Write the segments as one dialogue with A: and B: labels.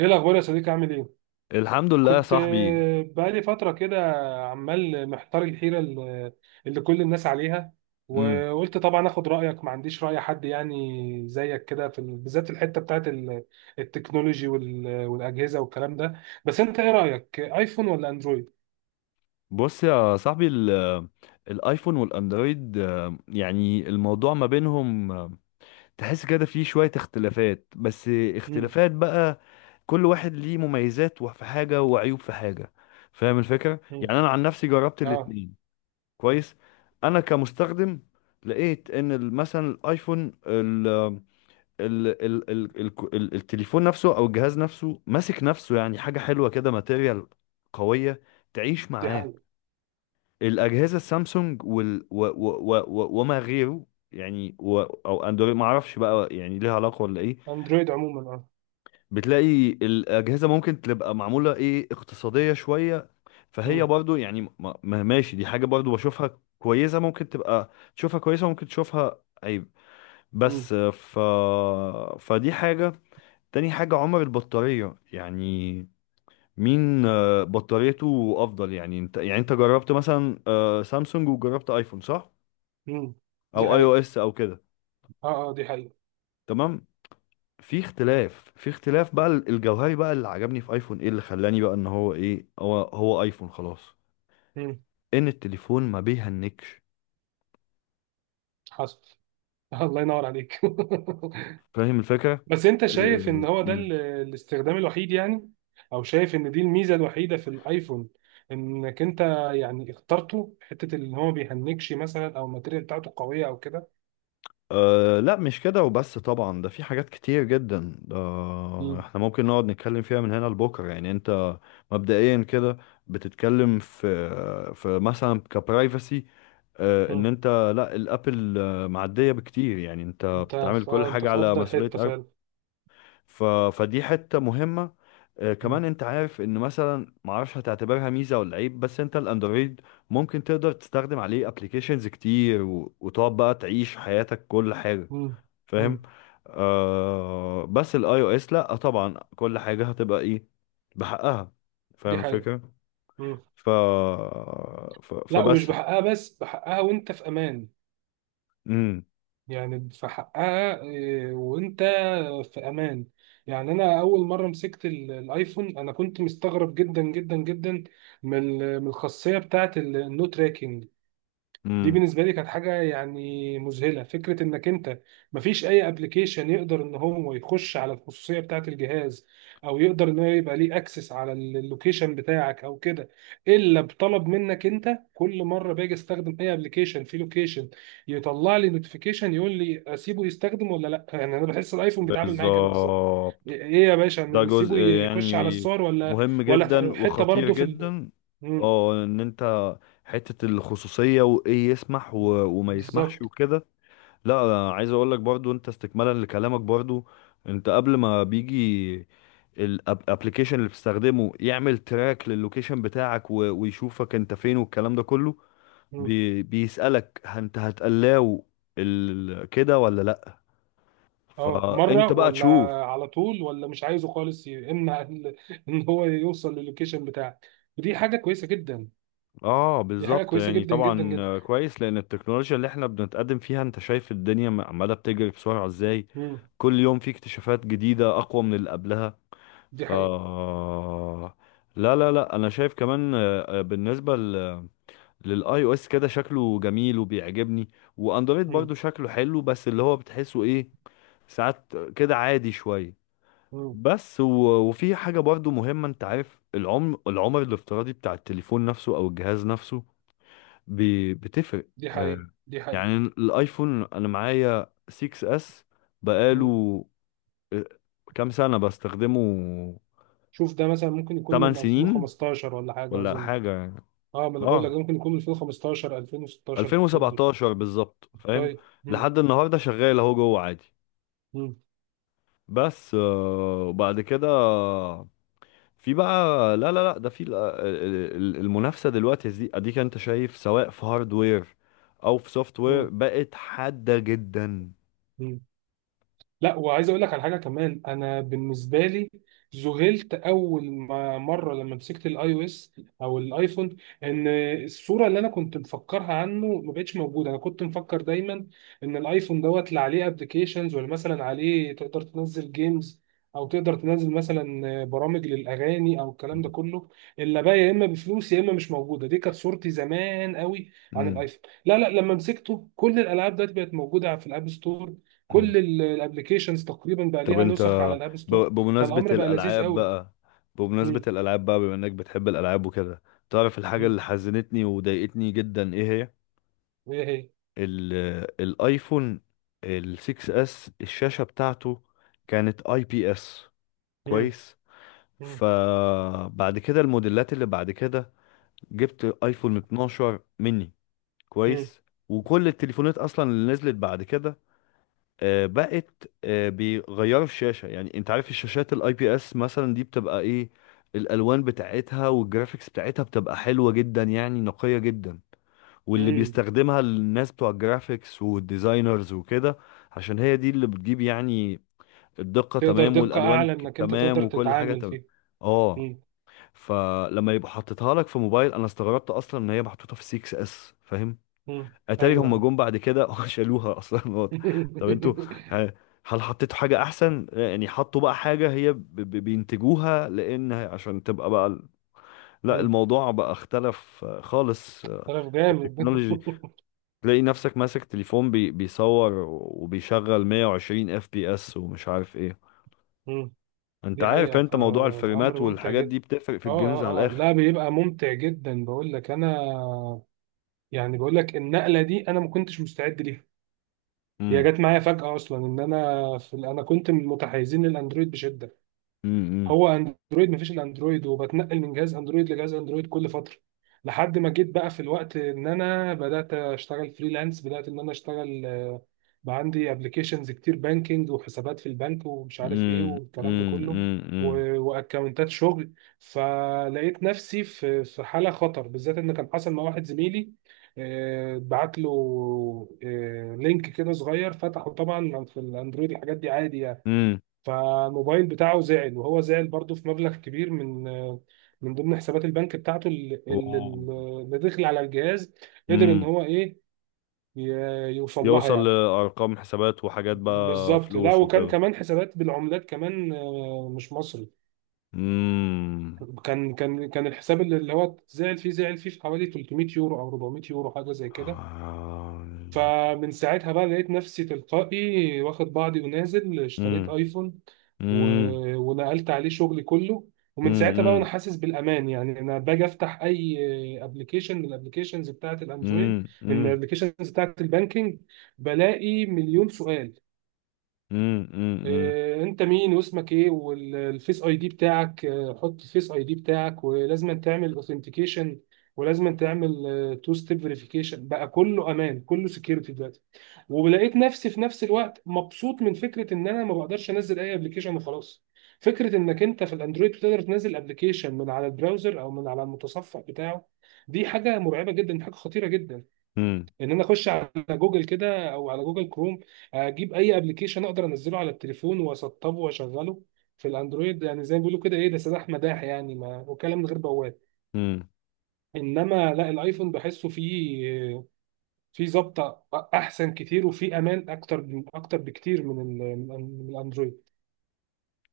A: ايه الاخبار يا صديقي؟ عامل ايه؟
B: الحمد لله يا
A: كنت
B: صاحبي.
A: بقالي فتره كده، عمال محتار الحيره اللي كل الناس عليها،
B: امم.
A: وقلت طبعا اخد رايك، ما عنديش راي حد يعني زيك كده بالذات في الحته التكنولوجي والاجهزه والكلام ده، بس انت ايه رايك، ايفون ولا اندرويد؟
B: بص يا صاحبي، الايفون والاندرويد، يعني الموضوع ما بينهم، تحس كده فيه شوية اختلافات، بس
A: امم.
B: اختلافات بقى كل واحد ليه مميزات في حاجة وعيوب في حاجة. فاهم الفكرة؟
A: امم.
B: يعني انا عن نفسي جربت
A: اه.
B: الاتنين. كويس. انا كمستخدم لقيت ان مثلا الايفون، ال التليفون نفسه او الجهاز نفسه ماسك نفسه، يعني حاجه حلوه كده، ماتيريال قويه تعيش
A: دي
B: معاك.
A: حقيقه.
B: الاجهزه السامسونج وال و و و و وما غيره، يعني او اندرويد ما اعرفش بقى يعني ليها علاقه ولا ايه.
A: اندرويد عموما اه.
B: بتلاقي الاجهزه ممكن تبقى معموله ايه، اقتصاديه شويه، فهي
A: امم.
B: برضو يعني ماشي، دي حاجه برضو بشوفها كويسه، ممكن تبقى تشوفها كويسه، ممكن تشوفها عيب.
A: امم.
B: بس ف فدي حاجه. تاني حاجة عمر البطارية، يعني مين بطاريته أفضل؟ يعني أنت، يعني أنت جربت مثلا سامسونج وجربت أيفون صح؟
A: امم. دي
B: أو أي أو
A: حقيقه.
B: إس أو كده.
A: اه اه دي حقيقه.
B: تمام؟ في اختلاف، بقى الجوهري بقى، اللي عجبني في أيفون، إيه اللي خلاني بقى إن هو إيه، هو أيفون خلاص؟
A: امم.
B: إن التليفون ما بيهنكش.
A: حصل. الله ينور عليك.
B: فاهم الفكرة؟
A: بس انت شايف ان هو ده الاستخدام الوحيد يعني؟ او شايف ان دي الميزه الوحيده في الايفون؟ انك انت يعني اخترته حته اللي هو ما بيهنكش مثلا، او الماتيريال بتاعته قويه او كده؟
B: أه لا مش كده وبس، طبعا ده في حاجات كتير جدا، ده
A: مم.
B: احنا ممكن نقعد نتكلم فيها من هنا لبكره. يعني انت مبدئيا كده بتتكلم في مثلا كبرايفسي، أه ان
A: مم.
B: انت، لا الابل معديه بكتير، يعني انت
A: انت
B: بتتعامل
A: في
B: كل
A: اه انت
B: حاجه
A: في
B: على
A: افضل
B: مسؤوليه
A: حته
B: ابل.
A: فعلا.
B: ف فدي حته مهمه. أه
A: مم.
B: كمان انت عارف ان مثلا، معرفش هتعتبرها ميزه ولا عيب، بس انت الاندرويد ممكن تقدر تستخدم عليه ابلكيشنز كتير وتقعد بقى تعيش حياتك كل حاجه.
A: مم. مم.
B: فاهم؟ آه بس الاي او اس لا طبعا، كل حاجه هتبقى ايه، بحقها.
A: دي
B: فاهم
A: حقيقه.
B: الفكره؟
A: مم.
B: ف, ف...
A: لا، ومش
B: فبس
A: بحقها، بس بحقها وانت في امان،
B: امم.
A: يعني في حقها وانت في امان. يعني انا اول مره مسكت الايفون انا كنت مستغرب جدا جدا جدا من الخاصيه بتاعه النو تراكنج. دي
B: امم.
A: بالنسبه لي كانت حاجه يعني مذهله، فكره انك انت مفيش اي ابلكيشن يقدر ان هو يخش على الخصوصيه بتاعه الجهاز، او يقدر ان هو يبقى ليه اكسس على اللوكيشن بتاعك او كده، الا بطلب منك انت. كل مره باجي استخدم اي ابلكيشن في لوكيشن يطلع لي نوتيفيكيشن يقول لي اسيبه يستخدم ولا لا، يعني انا بحس الايفون بيتعامل معايا كده بالظبط.
B: بالظبط.
A: ايه يا باشا،
B: ده جزء
A: نسيبه يخش على
B: يعني
A: الصور ولا
B: مهم جدا
A: ولا حته
B: وخطير
A: برضه
B: جدا.
A: مم،
B: اه ان انت حته الخصوصيه، وايه وما يسمحش
A: بالظبط.
B: وكده. لا أنا عايز اقول لك برضو، انت استكمالا لكلامك برضو، انت قبل ما بيجي الابلكيشن اللي بتستخدمه يعمل تراك للوكيشن بتاعك ويشوفك انت فين والكلام ده كله، بيسألك انت هتقلاو كده ولا لا.
A: اه مرة
B: فانت بقى
A: ولا
B: تشوف.
A: على طول، ولا مش عايزه خالص، يمنع ان هو يوصل للوكيشن بتاعك. ودي حاجة كويسة جدا.
B: اه
A: دي حاجة
B: بالظبط،
A: كويسة
B: يعني
A: جدا جدا
B: طبعا
A: جدا.
B: كويس، لان التكنولوجيا اللي احنا بنتقدم فيها انت شايف الدنيا عماله بتجري بسرعه ازاي.
A: مم.
B: كل يوم في اكتشافات جديده اقوى من اللي قبلها.
A: دي
B: ف
A: حقيقة.
B: لا انا شايف كمان، بالنسبه للاي او اس كده شكله جميل وبيعجبني، واندرويد
A: مم.
B: برضو شكله حلو، بس اللي هو بتحسه ايه، ساعات كده عادي شويه.
A: مم.
B: بس و... وفي حاجه برضو مهمه، انت عارف العمر، الافتراضي بتاع التليفون نفسه او الجهاز نفسه، ب... بتفرق.
A: دي
B: آه،
A: حقيقة، دي حقيقة.
B: يعني الايفون انا معايا 6 اس،
A: مم.
B: بقاله آه، كام سنه بستخدمه،
A: شوف ده مثلا ممكن يكون
B: 8
A: من
B: سنين
A: 2015 ولا حاجة
B: ولا
A: أظن.
B: حاجة يعني.
A: اه، ما انا بقول لك
B: اه
A: ده ممكن يكون من 2015 2016 في الحدود دي.
B: 2017 بالظبط، فاهم.
A: طيب. مم.
B: لحد النهاردة شغال اهو جوه عادي.
A: مم.
B: بس آه، وبعد كده في بقى، لا ده في المنافسة دلوقتي دي، اديك انت شايف سواء في هاردوير او في سوفت وير، بقت حادة جدا.
A: مم. لا، وعايز اقول لك على حاجه كمان، انا بالنسبه لي ذهلت اول ما مره لما مسكت الاي او اس او الايفون، ان الصوره اللي انا كنت مفكرها عنه ما بقتش موجوده. انا كنت مفكر دايما ان الايفون دوت اللي عليه ابلكيشنز، ولا مثلا عليه تقدر تنزل جيمز، او تقدر تنزل مثلا برامج للاغاني او الكلام ده كله، اللي بقى يا اما بفلوس يا اما مش موجوده. دي كانت صورتي زمان قوي عن
B: مم.
A: الايفون. لا لا، لما مسكته كل الالعاب دلوقتي بقت موجوده في الاب ستور،
B: مم.
A: كل الابلكيشنز تقريبا بقى
B: طب
A: ليها
B: انت،
A: نسخ على الاب ستور،
B: بمناسبة
A: فالامر بقى لذيذ
B: الالعاب
A: قوي.
B: بقى،
A: مم.
B: بما انك بتحب الالعاب وكده، تعرف الحاجة
A: مم.
B: اللي حزنتني وضايقتني جدا ايه هي؟
A: وهي.
B: الايفون ال 6 اس الشاشة بتاعته كانت اي بي اس.
A: مم.
B: كويس.
A: مم.
B: فبعد كده الموديلات اللي بعد كده، جبت ايفون 12 مني.
A: مم.
B: كويس. وكل التليفونات اصلا اللي نزلت بعد كده بقت بيغيروا الشاشة. يعني انت عارف الشاشات الاي بي اس مثلا دي بتبقى ايه، الالوان بتاعتها والجرافيكس بتاعتها بتبقى حلوة جدا، يعني نقية جدا، واللي
A: مم.
B: بيستخدمها الناس بتوع الجرافيكس والديزاينرز وكده، عشان هي دي اللي بتجيب يعني الدقة
A: تقدر
B: تمام
A: دقة
B: والألوان
A: اعلى انك انت
B: تمام
A: تقدر
B: وكل حاجة
A: تتعامل
B: تمام.
A: فيه.
B: اه.
A: مم.
B: فلما يبقى حطيتها لك في موبايل، انا استغربت اصلا ان هي محطوطة في 6 اس، فاهم؟
A: مم.
B: اتاري هم
A: ايوه.
B: جم بعد كده شالوها اصلا، واضح. طب انتوا، ه- هل حطيتوا حاجة احسن، يعني حطوا بقى حاجة هي بينتجوها لان عشان تبقى بقى لا
A: مم.
B: الموضوع بقى اختلف خالص.
A: طرف جامد.
B: التكنولوجي تلاقي نفسك ماسك تليفون بيصور وبيشغل 120 اف بي اس ومش عارف ايه.
A: مم.
B: انت
A: دي
B: عارف
A: حقيقة،
B: انت موضوع
A: فالامر
B: الفريمات
A: ممتع
B: والحاجات
A: جدا.
B: دي بتفرق في
A: اه.
B: الجيمز على
A: اه اه،
B: الاخر.
A: لا بيبقى ممتع جدا، بقول لك انا، يعني بقول لك النقلة دي انا ما كنتش مستعد ليها. هي
B: امم.
A: جت معايا فجأة أصلا، إن أنا أنا كنت من متحيزين للأندرويد بشدة.
B: امم.
A: هو اندرويد مفيش الا اندرويد، وبتنقل من جهاز اندرويد لجهاز اندرويد كل فتره، لحد ما جيت بقى في الوقت ان انا بدات اشتغل فريلانس، بدات ان انا اشتغل بقى عندي ابلكيشنز كتير، بانكينج، وحسابات في البنك ومش عارف ايه
B: امم.
A: والكلام ده كله،
B: امم.
A: واكونتات شغل. فلقيت نفسي في حاله خطر، بالذات ان كان حصل مع واحد زميلي، بعت له لينك كده صغير، فتحه طبعا في الاندرويد الحاجات دي عادي يعني.
B: امم.
A: فالموبايل بتاعه زعل، وهو زعل برضه في مبلغ كبير من ضمن حسابات البنك بتاعته اللي داخل على الجهاز. قدر ان
B: امم.
A: هو ايه، يوصل لها
B: يوصل
A: يعني.
B: لارقام حسابات وحاجات بقى
A: بالظبط، لا،
B: فلوس
A: وكان
B: وكده.
A: كمان حسابات بالعملات كمان مش مصري.
B: امم.
A: كان الحساب اللي هو زعل فيه، زعل فيه في حوالي 300 يورو او 400 يورو حاجه زي كده. فمن ساعتها بقى لقيت نفسي تلقائي واخد بعضي ونازل اشتريت
B: امم.
A: ايفون. و...
B: امم.
A: ونقلت عليه شغلي كله. ومن ساعتها بقى وانا
B: امم.
A: حاسس بالامان. يعني انا باجي افتح اي ابلكيشن من الابلكيشنز بتاعه الاندرويد، من
B: امم.
A: الابلكيشنز بتاعه البانكينج، بلاقي مليون سؤال.
B: امم. امم.
A: انت مين، واسمك ايه، والفيس اي دي بتاعك، حط الفيس اي دي بتاعك، ولازم تعمل اوثنتيكيشن، ولازم تعمل تو ستيب فيريفيكيشن، بقى كله امان، كله سكيورتي دلوقتي. ولقيت نفسي في نفس الوقت مبسوط من فكره ان انا ما بقدرش انزل اي ابلكيشن وخلاص. فكره انك انت في الاندرويد بتقدر تنزل ابلكيشن من على البراوزر او من على المتصفح بتاعه، دي حاجه مرعبه جدا، حاجه خطيره جدا. ان انا اخش على جوجل كده او على جوجل كروم، اجيب اي ابلكيشن اقدر انزله على التليفون واسطبه واشغله، في الاندرويد، يعني زي ما بيقولوا كده، ايه ده، سلاح مداح يعني، ما وكلام من غير بواب.
B: امم.
A: انما لا، الايفون بحسه فيه ظبطه، احسن كتير، وفيه امان اكتر اكتر بكتير من من الاندرويد.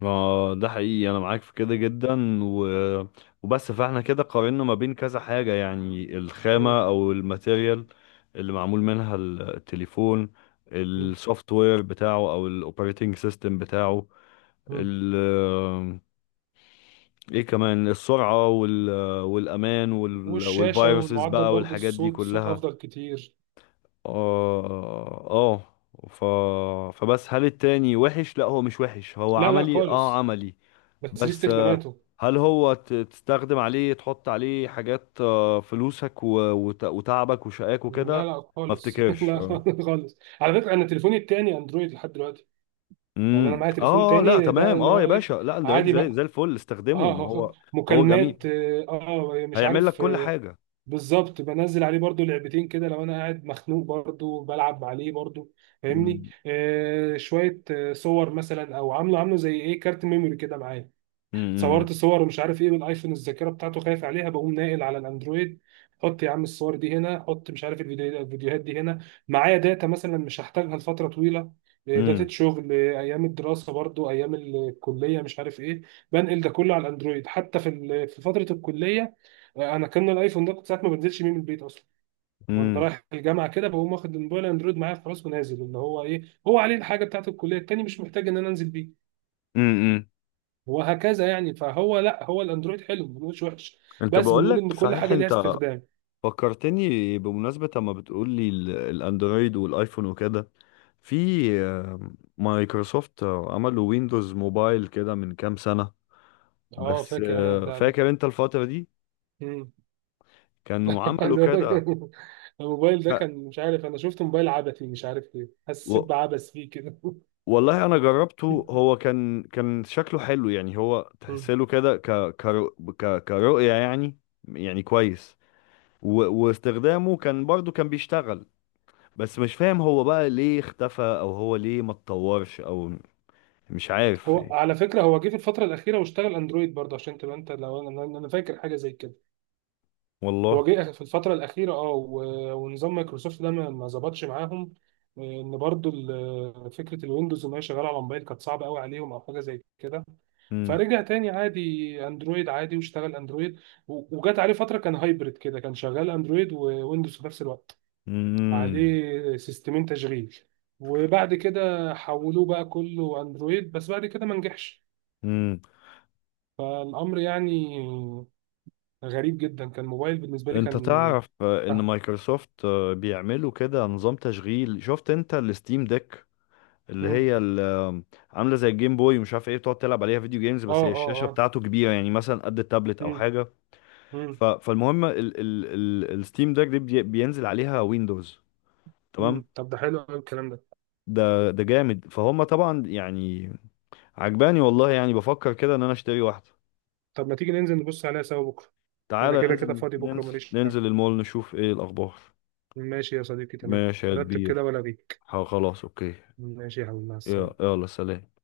B: ما ده حقيقي، انا معاك في كده جدا وبس. فاحنا كده قارنا ما بين كذا حاجة، يعني
A: مم.
B: الخامة او الماتيريال اللي معمول منها التليفون،
A: مم.
B: السوفت وير بتاعه او الاوبريتنج سيستم بتاعه،
A: مم.
B: ال... ايه كمان، السرعة والامان
A: والشاشه
B: والفيروسز
A: والمعدل
B: بقى
A: برضه،
B: والحاجات دي
A: الصوت صوت
B: كلها.
A: افضل كتير.
B: اه اه. ف... فبس هل التاني وحش؟ لا هو مش وحش، هو
A: لا لا
B: عملي، اه
A: خالص،
B: عملي.
A: بس ليه
B: بس
A: استخداماته.
B: هل هو تستخدم عليه، تحط عليه حاجات فلوسك وتعبك وشقاك
A: لا
B: وكده؟
A: لا
B: ما
A: خالص.
B: افتكرش،
A: لا
B: اه.
A: خالص. على فكره، انا تليفوني التاني اندرويد لحد دلوقتي. يعني انا
B: امم.
A: معايا تليفون
B: اه لا
A: تاني ده
B: تمام،
A: اللي
B: اه
A: هو
B: يا
A: ايه،
B: باشا، لا اندرويد
A: عادي بقى،
B: زي زي الفل استخدمه،
A: اه
B: ما هو هو جميل
A: مكالمات، اه مش
B: هيعمل لك
A: عارف
B: كل حاجه.
A: بالظبط. بنزل عليه برضو لعبتين كده، لو انا قاعد مخنوق برضو بلعب عليه برضو، فاهمني،
B: امم.
A: آه شويه صور مثلا، او عامله عامله زي ايه، كارت ميموري كده معايا،
B: امم.
A: صورت صور ومش عارف ايه، والايفون الذاكره بتاعته خايف عليها، بقوم ناقل على الاندرويد. حط يا عم الصور دي هنا، حط مش عارف الفيديوهات دي هنا. معايا داتا مثلا مش هحتاجها لفتره طويله، داتا
B: امم.
A: شغل، ايام الدراسه برضو، ايام الكليه مش عارف ايه، بنقل ده كله على الاندرويد، حتى في فتره الكليه انا كان الايفون ده كنت ساعات ما بنزلش بيه من البيت اصلا. وانا
B: امم.
A: رايح الجامعه كده بقوم واخد الموبايل اندرويد معايا خلاص، ونازل، اللي هو ايه، هو عليه الحاجه بتاعت الكليه التاني، مش محتاج ان انا انزل بيه،
B: امم.
A: وهكذا يعني. فهو لا، هو الاندرويد حلو، ما بنقولش وحش،
B: انت
A: بس
B: بقول
A: بنقول
B: لك
A: ان كل
B: صحيح،
A: حاجه ليها
B: انت
A: استخدام.
B: فكرتني بمناسبه اما بتقول لي الاندرويد والايفون وكده، في مايكروسوفت عملوا ويندوز موبايل كده من كام سنة.
A: اه
B: بس
A: فاكر، انا البتاع ده.
B: فاكر انت الفترة دي
A: مم.
B: كانوا عملوا
A: عايز أقول لك،
B: كده.
A: الموبايل ده
B: ك-
A: كان مش عارف، انا شفت موبايل عبثي، مش عارف ليه حسيت
B: و-
A: بعبث فيه كده.
B: والله انا جربته، هو كان شكله حلو يعني، هو
A: مم.
B: تحسله كده كرؤية يعني، يعني كويس و... واستخدامه كان برضو كان بيشتغل. بس مش فاهم هو بقى ليه اختفى، او هو ليه ما اتطورش، او مش عارف
A: هو
B: يعني،
A: على فكره هو جه في الفتره الاخيره واشتغل اندرويد برضه، عشان تبقى انت، لو انا أنا فاكر حاجه زي كده،
B: والله.
A: هو جه في الفترة الأخيرة اه، ونظام مايكروسوفت ده ما ظبطش معاهم. إن برضو فكرة الويندوز إن هي شغالة على موبايل كانت صعبة قوي عليهم، أو حاجة زي كده.
B: امم.
A: فرجع تاني عادي اندرويد، عادي واشتغل اندرويد، وجات عليه فتره كان هايبرد كده، كان شغال اندرويد وويندوز في نفس الوقت،
B: امم.
A: عليه سيستمين تشغيل. وبعد كده حولوه بقى كله اندرويد، بس بعد كده ما نجحش. فالامر يعني غريب جدا، كان موبايل بالنسبه لي
B: انت
A: كان
B: تعرف ان مايكروسوفت بيعملوا كده نظام تشغيل، شفت انت الستيم ديك اللي
A: آه.
B: هي عامله زي الجيم بوي ومش عارف ايه، بتقعد تلعب عليها فيديو جيمز،
A: اه
B: بس هي الشاشه
A: اه اه.
B: بتاعته كبيره يعني مثلا قد التابلت او
A: مم.
B: حاجه.
A: مم.
B: فالمهم ال ال ال الستيم ديك دي بينزل عليها ويندوز. تمام.
A: مم. طب ده حلو قوي الكلام ده.
B: ده ده جامد، فهم طبعا يعني، عجباني والله، يعني بفكر كده ان انا اشتري واحده.
A: طب ما تيجي ننزل نبص عليها سوا بكره؟ انا
B: تعالى
A: كده كده
B: ننزل،
A: فاضي بكره
B: ننزل
A: ماليش حاجه.
B: ننزل المول، نشوف ايه الاخبار.
A: ماشي يا صديقي تمام.
B: ماشي يا
A: رتب كده
B: كبير.
A: ولا بيك.
B: خلاص اوكي.
A: ماشي يا حبيبي مع السلامه.
B: يلا سلام.